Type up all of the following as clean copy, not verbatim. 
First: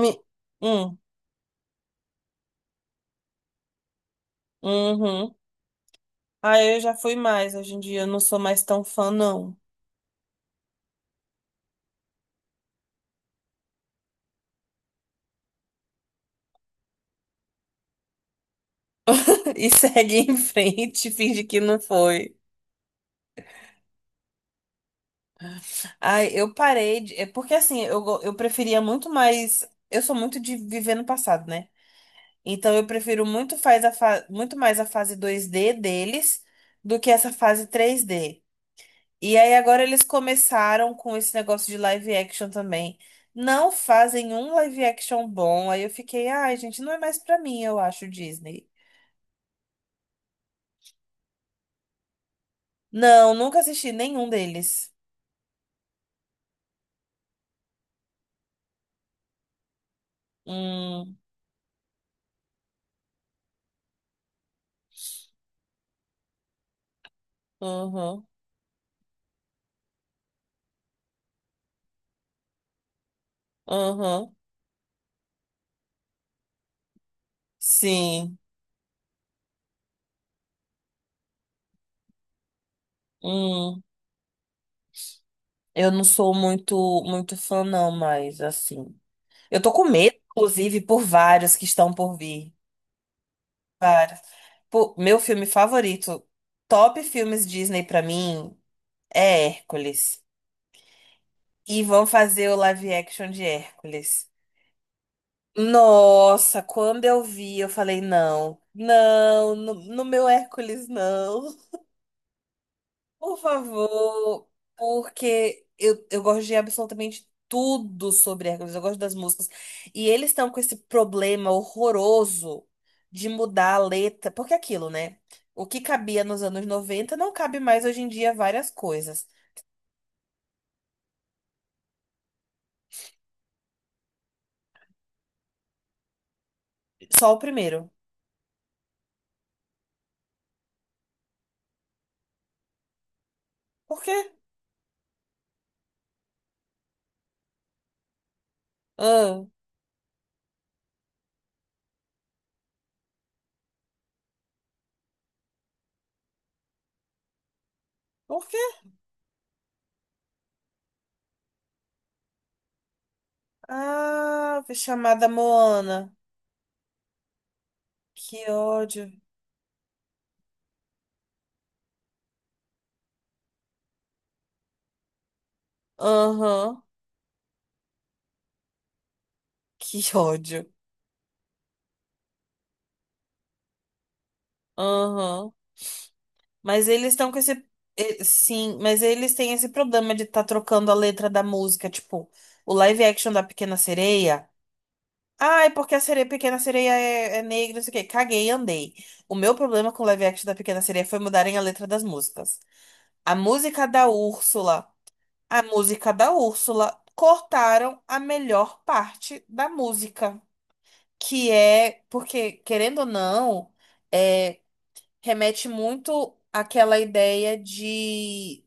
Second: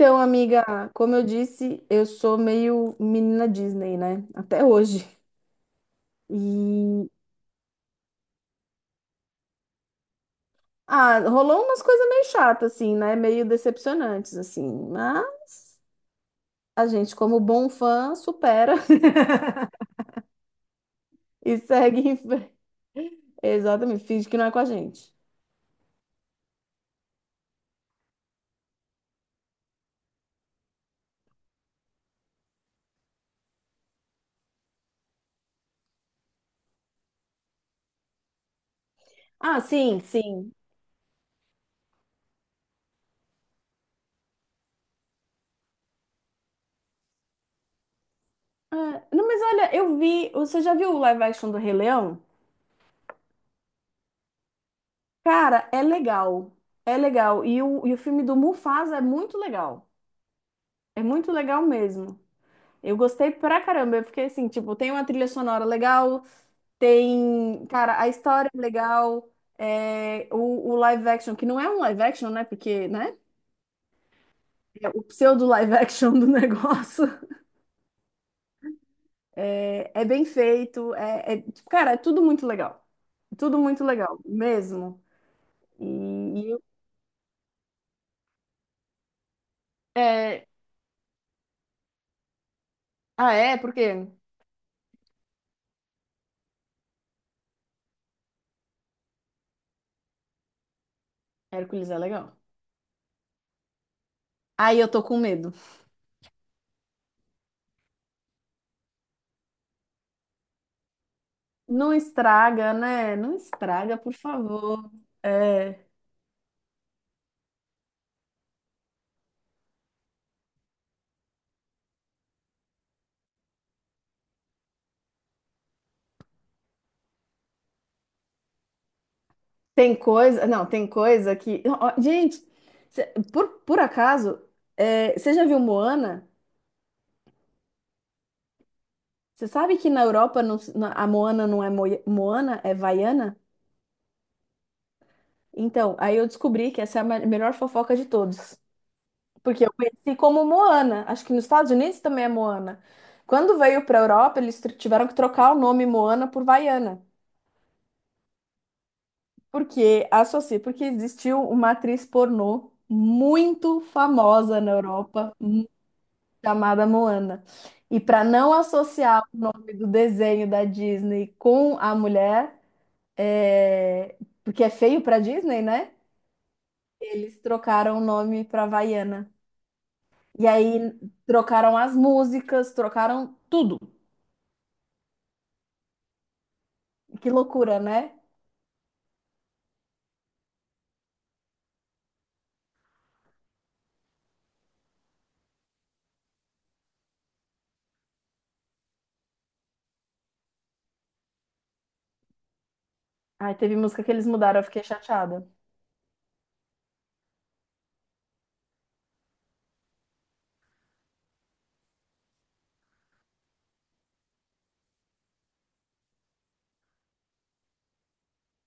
Me... amiga, Hum, como eu disse, eu sou meio menina Disney, né? Até hoje. uhum. Aí eu já E fui mais. Hoje em dia eu não sou mais tão fã, não. Rolou umas coisas meio chatas, assim, né? Meio decepcionantes, assim. Mas a gente, como bom fã, supera E segue em frente, finge e que não segue em foi. frente. Exatamente, finge que não é com a gente. Ai, eu parei de... É porque assim, eu preferia muito mais... Eu sou muito de viver no passado, né? Então eu prefiro muito, muito mais a fase dois d deles do que essa fase três d E aí Ah, agora sim, eles sim. começaram com esse negócio de live action também. Não fazem um live action bom. Aí eu fiquei, ai, gente, não é mais pra mim, eu acho, Disney. Ah, não, mas olha, eu vi. Você já viu o live action do Rei Leão? Não, nunca assisti nenhum deles. Cara, é legal. É legal. E o filme do Mufasa é muito legal. É Hum, muito legal mesmo. Eu gostei pra caramba. Eu fiquei assim, tipo, tem uma trilha sonora legal, tem, cara, a uhum, história é legal, é, o live action, que não é um live action, né? Porque, né? uhum. É o pseudo live action do negócio. Sim. É, é bem feito, é, tipo, cara, é tudo muito legal. Tudo Hum. muito legal, mesmo. E, Eu não sou e eu- muito, muito fã, não, mas assim. Eu tô com medo, É, inclusive, por vários que estão por vir. ah, é? Por quê? Vários. Pô, meu filme favorito, top filmes Disney pra mim, é Hércules. E Hércules é vão legal. fazer o live action de Hércules. Aí eu tô com medo. Nossa, quando eu vi, eu falei, não, não, meu Hércules, não. Não estraga, né? Não Por estraga, por favor, favor. porque É. Eu gosto de absolutamente tudo sobre Hércules, eu gosto das músicas. E eles estão com esse problema horroroso de mudar a letra, porque é aquilo, né? O que cabia nos anos 90 não cabe mais hoje em dia várias coisas. Tem coisa, não, tem coisa que. Ó, gente, cê- por acaso, é, você já viu Moana? Só o primeiro. Você sabe que na Europa a Moana não é Moana, é Vaiana? Por quê? Então, aí eu descobri que essa é a melhor fofoca de todos. Ah, Porque eu conheci como Moana. Acho que nos Estados Unidos também é Moana. Quando veio para a Europa, eles tiveram que trocar o nome Moana por Vaiana. por quê? Porque associa, porque existiu uma atriz pornô muito famosa Ah, na foi chamada Europa Moana. chamada Moana. E para Que não ódio. associar o nome do desenho da Disney com a mulher, é, porque é feio para Disney, né? Aham, Eles trocaram o nome para Havaiana. que E ódio. aí trocaram as músicas, trocaram tudo. Aham. Mas eles Que estão com esse. loucura, né? Sim, mas eles têm esse problema de estar trocando a letra da música. Tipo, o live action da Pequena Sereia. Ai, porque a sereia, Pequena Sereia é negra, não sei o quê. Caguei e andei. O meu problema com o live action da Pequena Sereia foi mudarem a letra das músicas. A Aí teve música música da que eles mudaram, eu fiquei Úrsula. chateada. A música da Úrsula. Cortaram a melhor parte da música, que é porque, querendo ou não, é, remete muito àquela ideia de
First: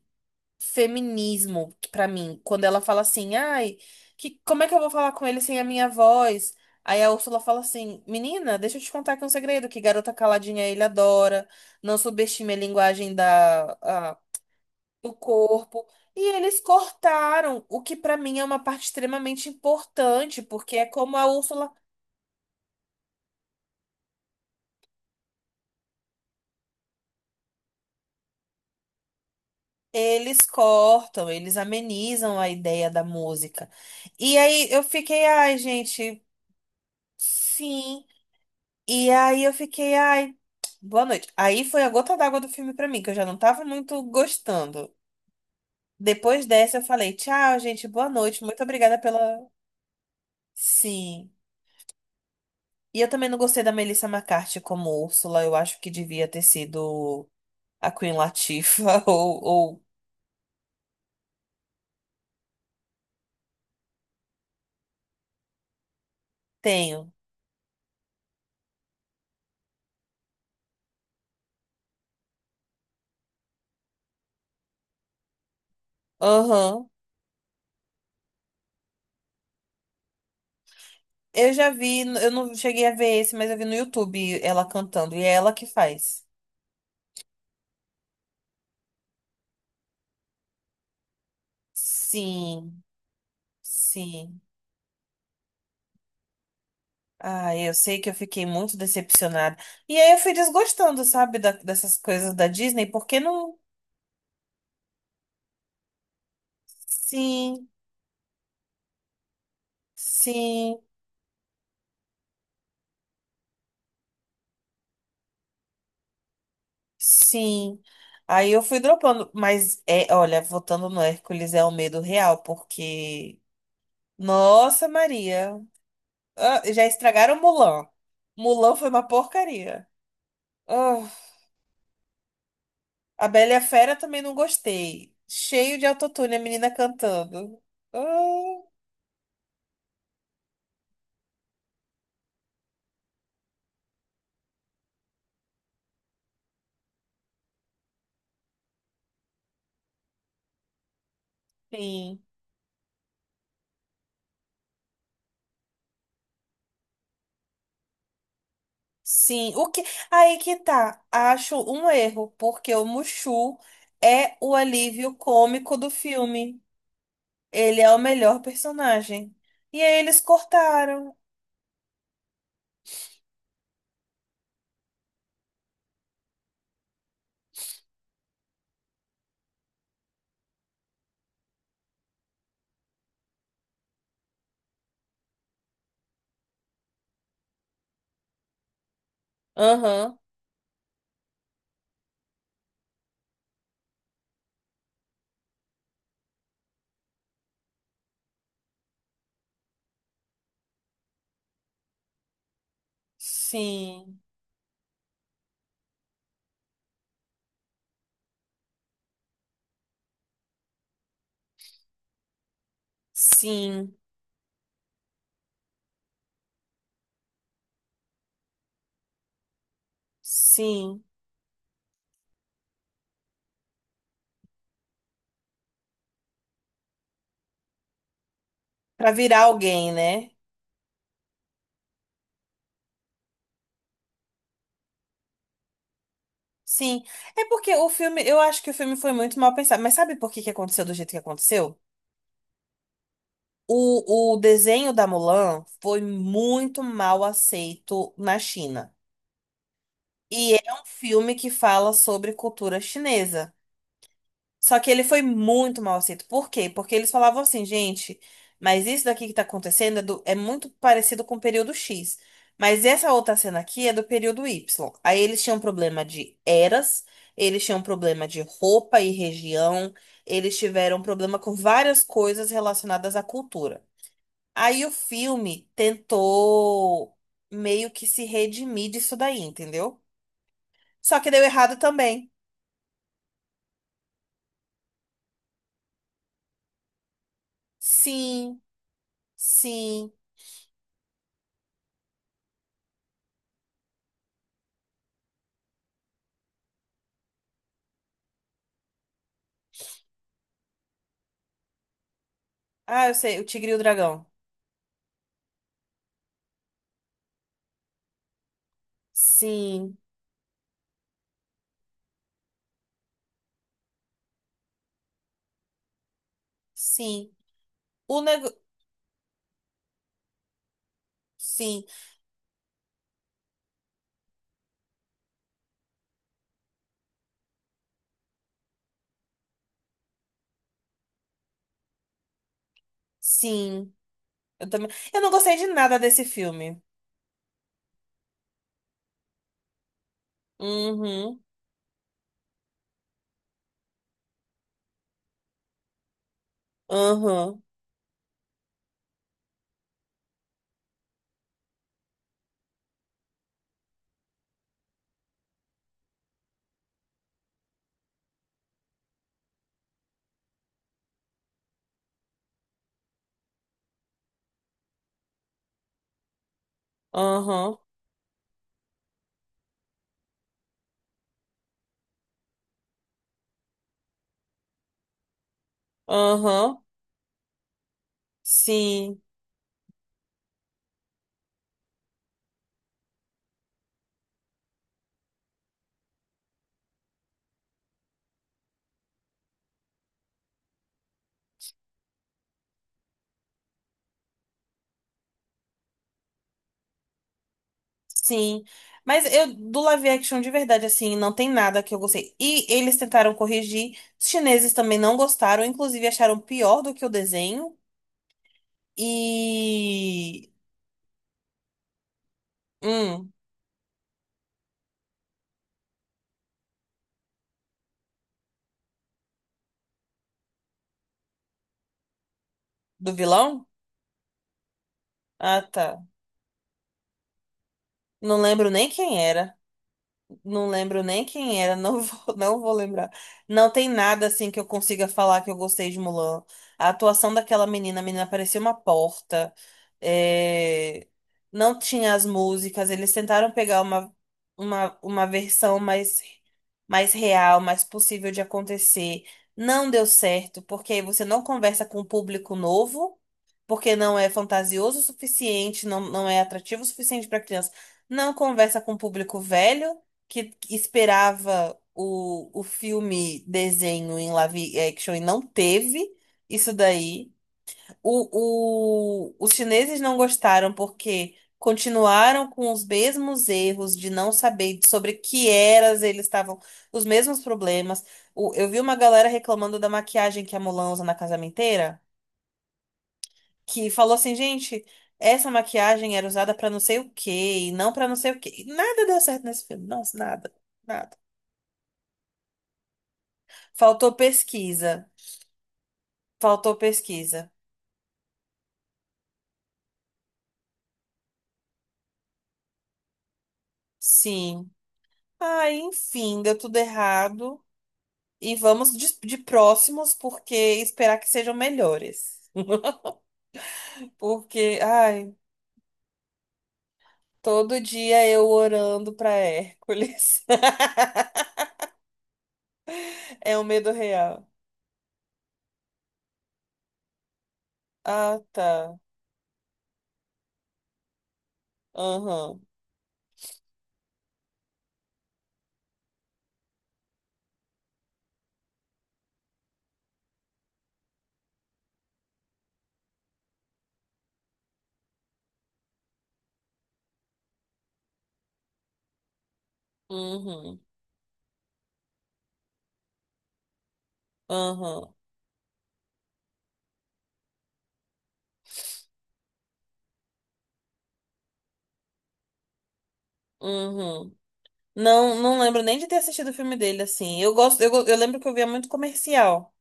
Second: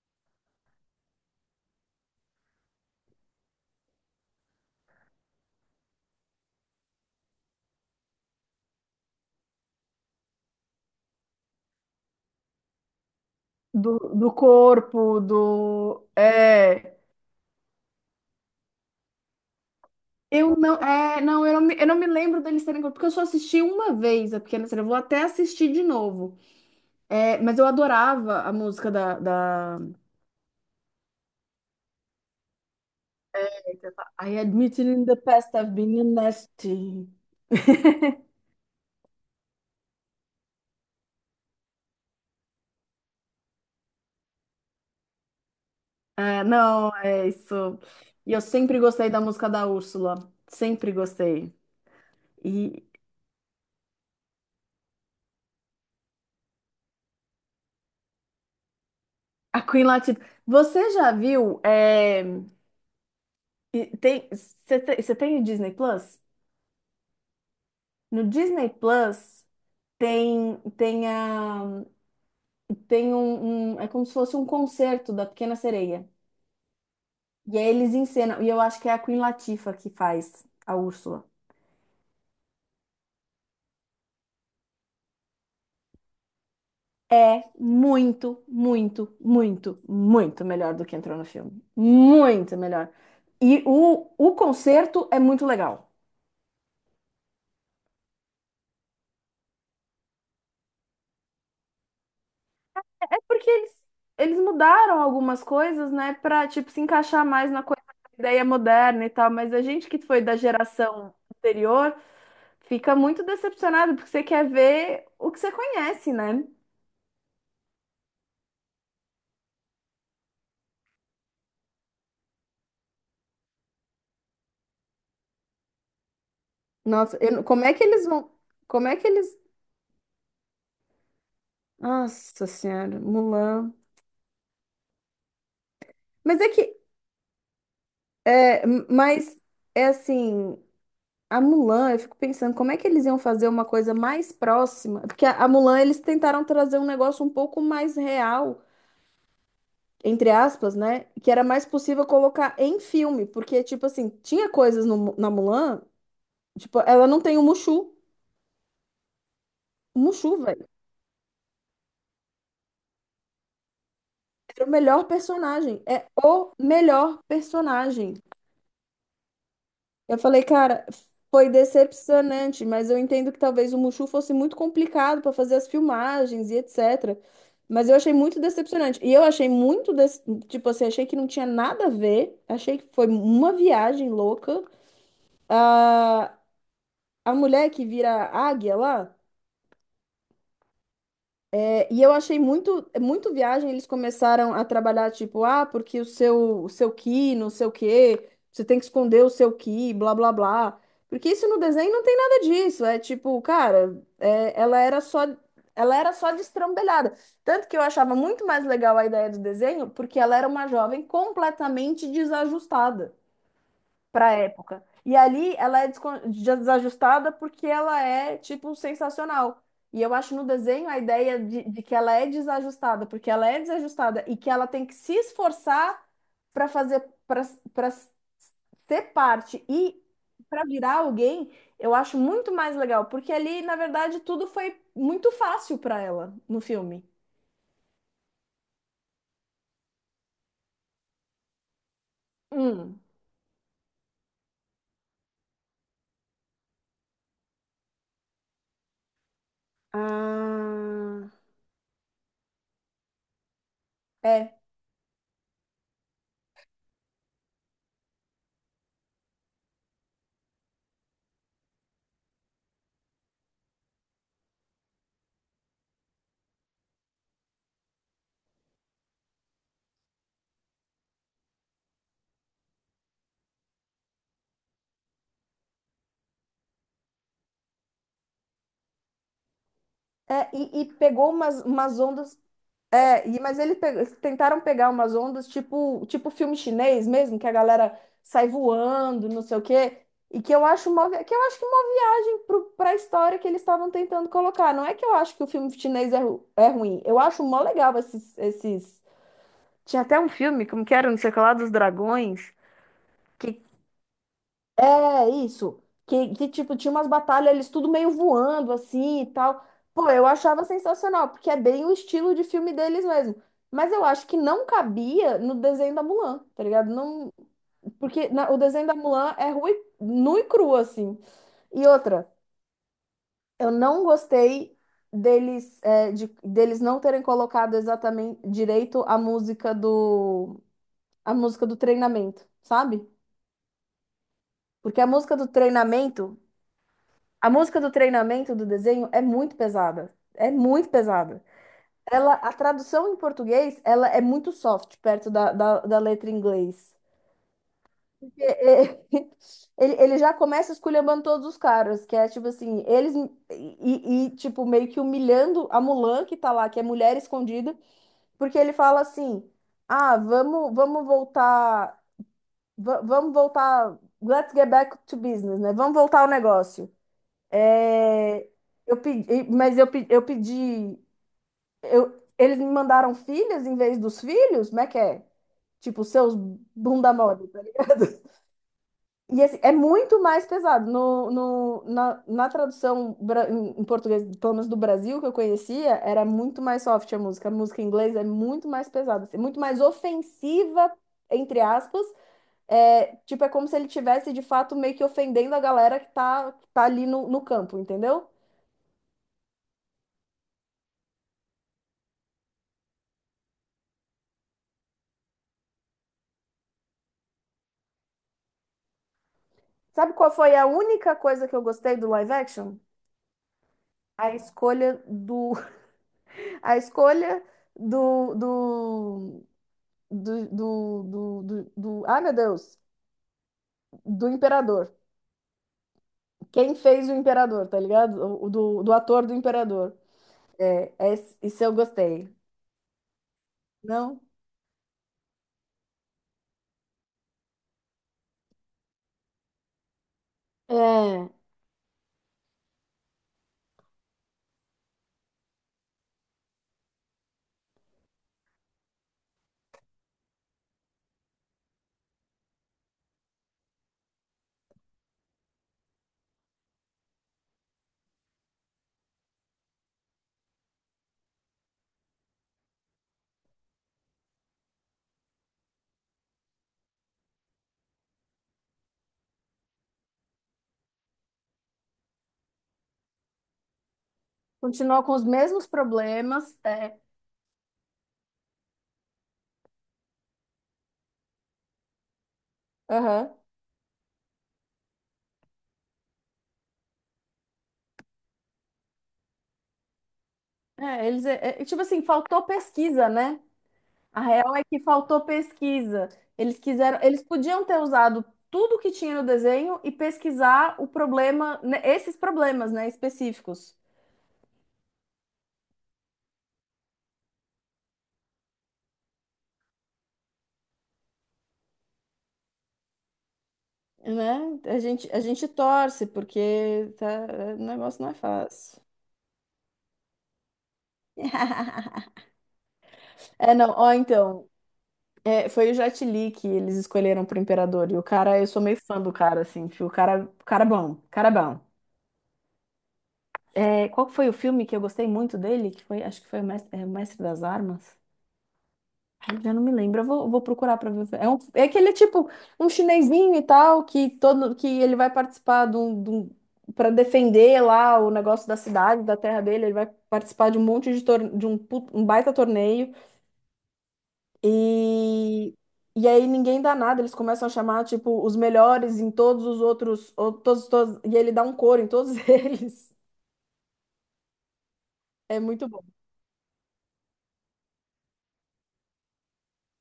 feminismo pra mim, quando ela fala assim, ai, que, como é que eu vou falar com ele sem a minha voz? Aí a Úrsula fala assim, menina, deixa eu te contar aqui um segredo, que garota caladinha ele adora, não subestime a linguagem Do, do do corpo, corpo. do. E eles É. cortaram o que pra mim é uma parte extremamente importante, Eu não. porque é como É, a não, eu não Úrsula. me, eu não me lembro deles terem corpo. Porque eu só assisti uma vez a Pequena Sereia. Eu vou até assistir de novo. É, mas eu adorava a música da... Eles cortam, eles amenizam a ideia da música. I E aí admit eu in the fiquei, past ai, I've been gente, nasty. sim. E aí eu fiquei, ai, boa noite. Aí foi a gota d'água do filme pra mim, que eu já não tava muito gostando. É, Depois dessa eu não, falei, é isso. tchau, gente, boa E eu noite, muito sempre obrigada gostei da pela. música da Úrsula. Sempre Sim. gostei. E E eu também não gostei da Melissa McCarthy como Úrsula, eu acho que devia ter sido a Queen Latifah, a Queen ou Latifah. Você já viu? É, e tem, você tem o Disney Plus? tenho. No Disney Plus tem, tem, a, tem é como se fosse um concerto da Pequena Sereia. Aham. E aí eles encenam. E eu acho que é a Queen Latifah que faz a Úrsula. Eu já vi, eu não cheguei a ver esse, mas eu vi no YouTube ela cantando, e é ela que faz. É muito, muito, muito, muito melhor do que entrou no filme. Muito Sim, melhor. E o sim. concerto é muito legal. Ah, eu sei que eu fiquei muito decepcionada. E aí eu fui desgostando, sabe, da- dessas coisas da Disney, porque É porque não. eles mudaram algumas coisas, né, pra, tipo, se encaixar mais na Sim, coisa da ideia moderna e tal, mas a gente que foi da sim, geração anterior fica muito decepcionado porque você quer ver o que você conhece, né? sim. Aí eu fui dropando, mas é, olha, voltando no Hércules é o medo real, porque. Nossa, Maria. Ah, já Nossa, eu estragaram não- como é que Mulan. eles vão. Mulan Como foi é uma que eles. porcaria. Ah. Nossa Senhora, A Bela e a Mulan. Fera também não gostei. Cheio de autotune, a Mas é menina que cantando. Ah, É, mas é assim, a Mulan, eu fico pensando como é que eles iam fazer uma coisa mais próxima, porque a Mulan eles tentaram trazer um negócio um pouco mais real, entre aspas, né? Que era mais possível sim. colocar em filme, porque tipo assim, tinha coisas no na Mulan, tipo, ela não tem Sim. O que... o Mushu, Aí que velho. tá. Acho um erro, porque o Mushu é o Era o melhor alívio cômico personagem, do é o filme. melhor Ele é o personagem. melhor personagem. E aí Eu eles falei, cara, cortaram. foi decepcionante, mas eu entendo que talvez o Mushu fosse muito complicado para fazer as filmagens e etc. Mas eu achei muito decepcionante. E eu achei muito, tipo assim, achei que não tinha nada a ver. Achei que foi uma viagem louca. A mulher que vira águia lá. Aham. É, e eu achei muito, é muito viagem, eles começaram a trabalhar, tipo, ah, porque o seu ki, não sei o quê, você tem que esconder o seu ki, blá, blá, blá. Porque isso no desenho não tem nada disso, é tipo, cara, Sim. é, ela era só destrambelhada. Tanto que eu achava muito mais legal a ideia do desenho, porque ela era uma jovem completamente desajustada Sim. pra época. E ali ela é desajustada porque ela é, tipo, sensacional. E eu acho no desenho a Sim. ideia de que ela é desajustada, porque ela é desajustada e que ela tem que se esforçar para fazer, para para Pra ser virar parte alguém, e né? para virar alguém, eu acho muito mais legal, porque ali, na verdade, tudo foi muito fácil para ela no Sim. filme. É porque o filme, eu acho que o filme foi muito mal pensado. Mas sabe por que que aconteceu do jeito que aconteceu? Hum. O desenho da Mulan foi muito mal aceito na China. E é um Ah. filme que fala sobre cultura chinesa. É, Só que ele foi muito mal aceito. Por quê? Porque eles falavam assim, gente, mas isso daqui que tá acontecendo é muito parecido com o período X. Mas essa outra cena aqui é do período Y. Aí eles tinham problema de eras, eles tinham problema de roupa e região, eles tiveram problema com várias coisas relacionadas à cultura. Aí o filme tentou meio que se redimir disso daí, entendeu? é, e Só que pegou deu umas, errado umas também. ondas. É, e, mas eles tentaram pegar umas ondas tipo, tipo filme chinês mesmo, que a galera sai Sim, voando, não sei o quê, sim. e que eu acho uma, que eu acho que é uma viagem para a história que eles estavam tentando colocar. Não é que eu acho que o filme chinês é, é ruim, eu acho mó legal esses, esses... Tinha até um filme, como que era, não sei o que lá, dos dragões, Ah, eu sei, o Tigre e o Dragão. é isso. Tipo, tinha umas batalhas, eles tudo meio voando assim e tal. Sim, Pô, eu achava sensacional, porque é bem o estilo de filme deles mesmo. Mas eu acho que não cabia no desenho da Mulan, tá ligado? Não, sim. O porque nego... o desenho da Mulan é ru e, nu e cru, assim. Sim, E outra, eu não gostei deles, é, de, deles não terem colocado exatamente direito a música do treinamento, sabe? sim. Eu também... Porque a Eu não música do gostei de nada desse treinamento. filme. A música do treinamento do desenho é muito pesada. É muito Uhum, pesada. Ela, a tradução em português, ela é muito soft perto da letra em inglês. aham, Porque, é, ele já começa esculhambando todos os caras, que é tipo assim, eles tipo meio que humilhando a Mulan que tá lá, que é mulher escondida, porque ele fala assim: "Ah, vamos voltar, vamos voltar, let's get back to business, né? Vamos voltar ao negócio". aham, É, eu pedi, mas eu, eu pedi. Eu, eles me mandaram filhas em vez dos filhos? Como é que é? Tipo, seus aham. bunda mole. Sim. E assim, é muito mais pesado. No, no, na, na tradução em em português, pelo menos do Brasil, que eu conhecia, era muito mais soft a música. A música em inglês é muito mais pesada, assim, muito mais ofensiva, entre aspas. É, tipo, é como se ele tivesse de fato meio que ofendendo a galera que tá ali no, no campo, entendeu? Sim, mas eu do live action de verdade, assim, não tem nada que eu gostei. E eles tentaram corrigir, os chineses também não gostaram, inclusive acharam pior do que o desenho. Sabe qual E. foi a única coisa que eu gostei do live action? Hum, A escolha do, a escolha do, do, ai meu Deus, do vilão? do imperador. Ah, tá. Quem fez o imperador, tá ligado? Não O lembro do, nem do quem ator do era. imperador. Não É, lembro nem quem isso eu era, não gostei. vou, não vou lembrar. Não tem Não? nada assim que eu consiga falar que eu gostei de Mulan. A atuação daquela menina, a menina parecia uma porta. É, É. não tinha as músicas, eles tentaram pegar uma versão mais, mais real, mais possível de acontecer. Não deu certo, porque aí você não conversa com um público novo porque não é fantasioso o suficiente, não, não é atrativo o suficiente para criança, não conversa com o público velho que esperava o filme desenho em live action e não teve isso daí. Os chineses não gostaram porque continuaram com os mesmos erros de não saber Continua com sobre os que mesmos eras eles problemas. estavam, É. os mesmos problemas. O- eu vi uma galera reclamando da maquiagem que a Mulan usa na casamenteira, Aham. que falou assim, gente, essa maquiagem era usada pra não sei o quê, e não pra não sei o quê. E nada deu certo nesse filme. Nossa, nada, É, nada. eles, é, é, tipo assim, faltou pesquisa, né? Faltou A real é que pesquisa. faltou pesquisa. Eles Faltou quiseram, eles pesquisa. podiam ter usado tudo que tinha no desenho e pesquisar o problema, né, esses problemas, né, específicos. Sim. Ah, enfim, deu tudo errado. E vamos de próximos, porque esperar que sejam melhores. Né? Porque, A gente, a ai, gente torce, porque tá, o todo negócio não é dia eu fácil. orando pra Hércules. É, É um não, medo ó, real. então, é, foi o Jet Li que eles escolheram pro Imperador, e o cara, Ah, eu sou meio tá. fã do cara, assim, tipo, o cara é bom, o cara é bom. Aham. É, qual que foi o filme que eu gostei muito dele? Que foi, acho que foi o Mestre, é, o Mestre das Armas. Ai, já não me lembro. Vou procurar pra ver. É, um, é aquele tipo um chinesinho e tal que todo que ele vai participar de pra defender lá o negócio da cidade, da terra dele. Ele vai participar de um Uhum. monte de um baita torneio Aham. e e aí ninguém dá nada. Eles começam a chamar tipo os melhores em todos os outros, ou, e ele dá um coro em todos eles. Uhum. Uhum. Não, É não muito bom. lembro nem de ter assistido o filme dele, assim. Eu gosto, eu lembro que eu via muito comercial,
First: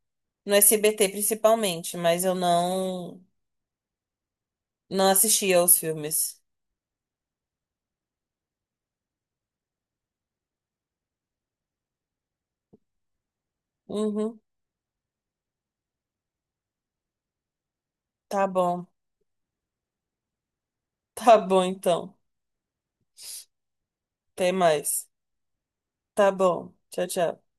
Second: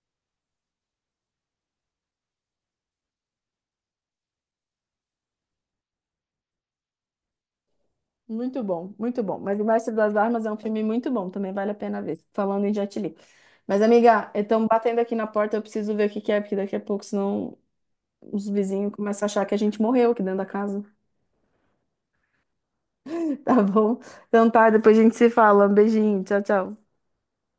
no SBT principalmente, mas eu não assistia aos filmes. Muito bom, muito bom. Mas O Mestre das Armas é um filme muito bom, também vale a pena ver. Falando em Jet Li. Mas, amiga, Uhum, estão batendo aqui na porta, eu preciso ver o que que é, porque daqui a pouco, senão tá os bom. vizinhos começam a achar que a gente morreu aqui dentro da casa. Tá bom, então. Tá bom? Então Até tá, depois a mais. gente se fala. Um beijinho, Tá tchau, bom. tchau. Tchau, tchau.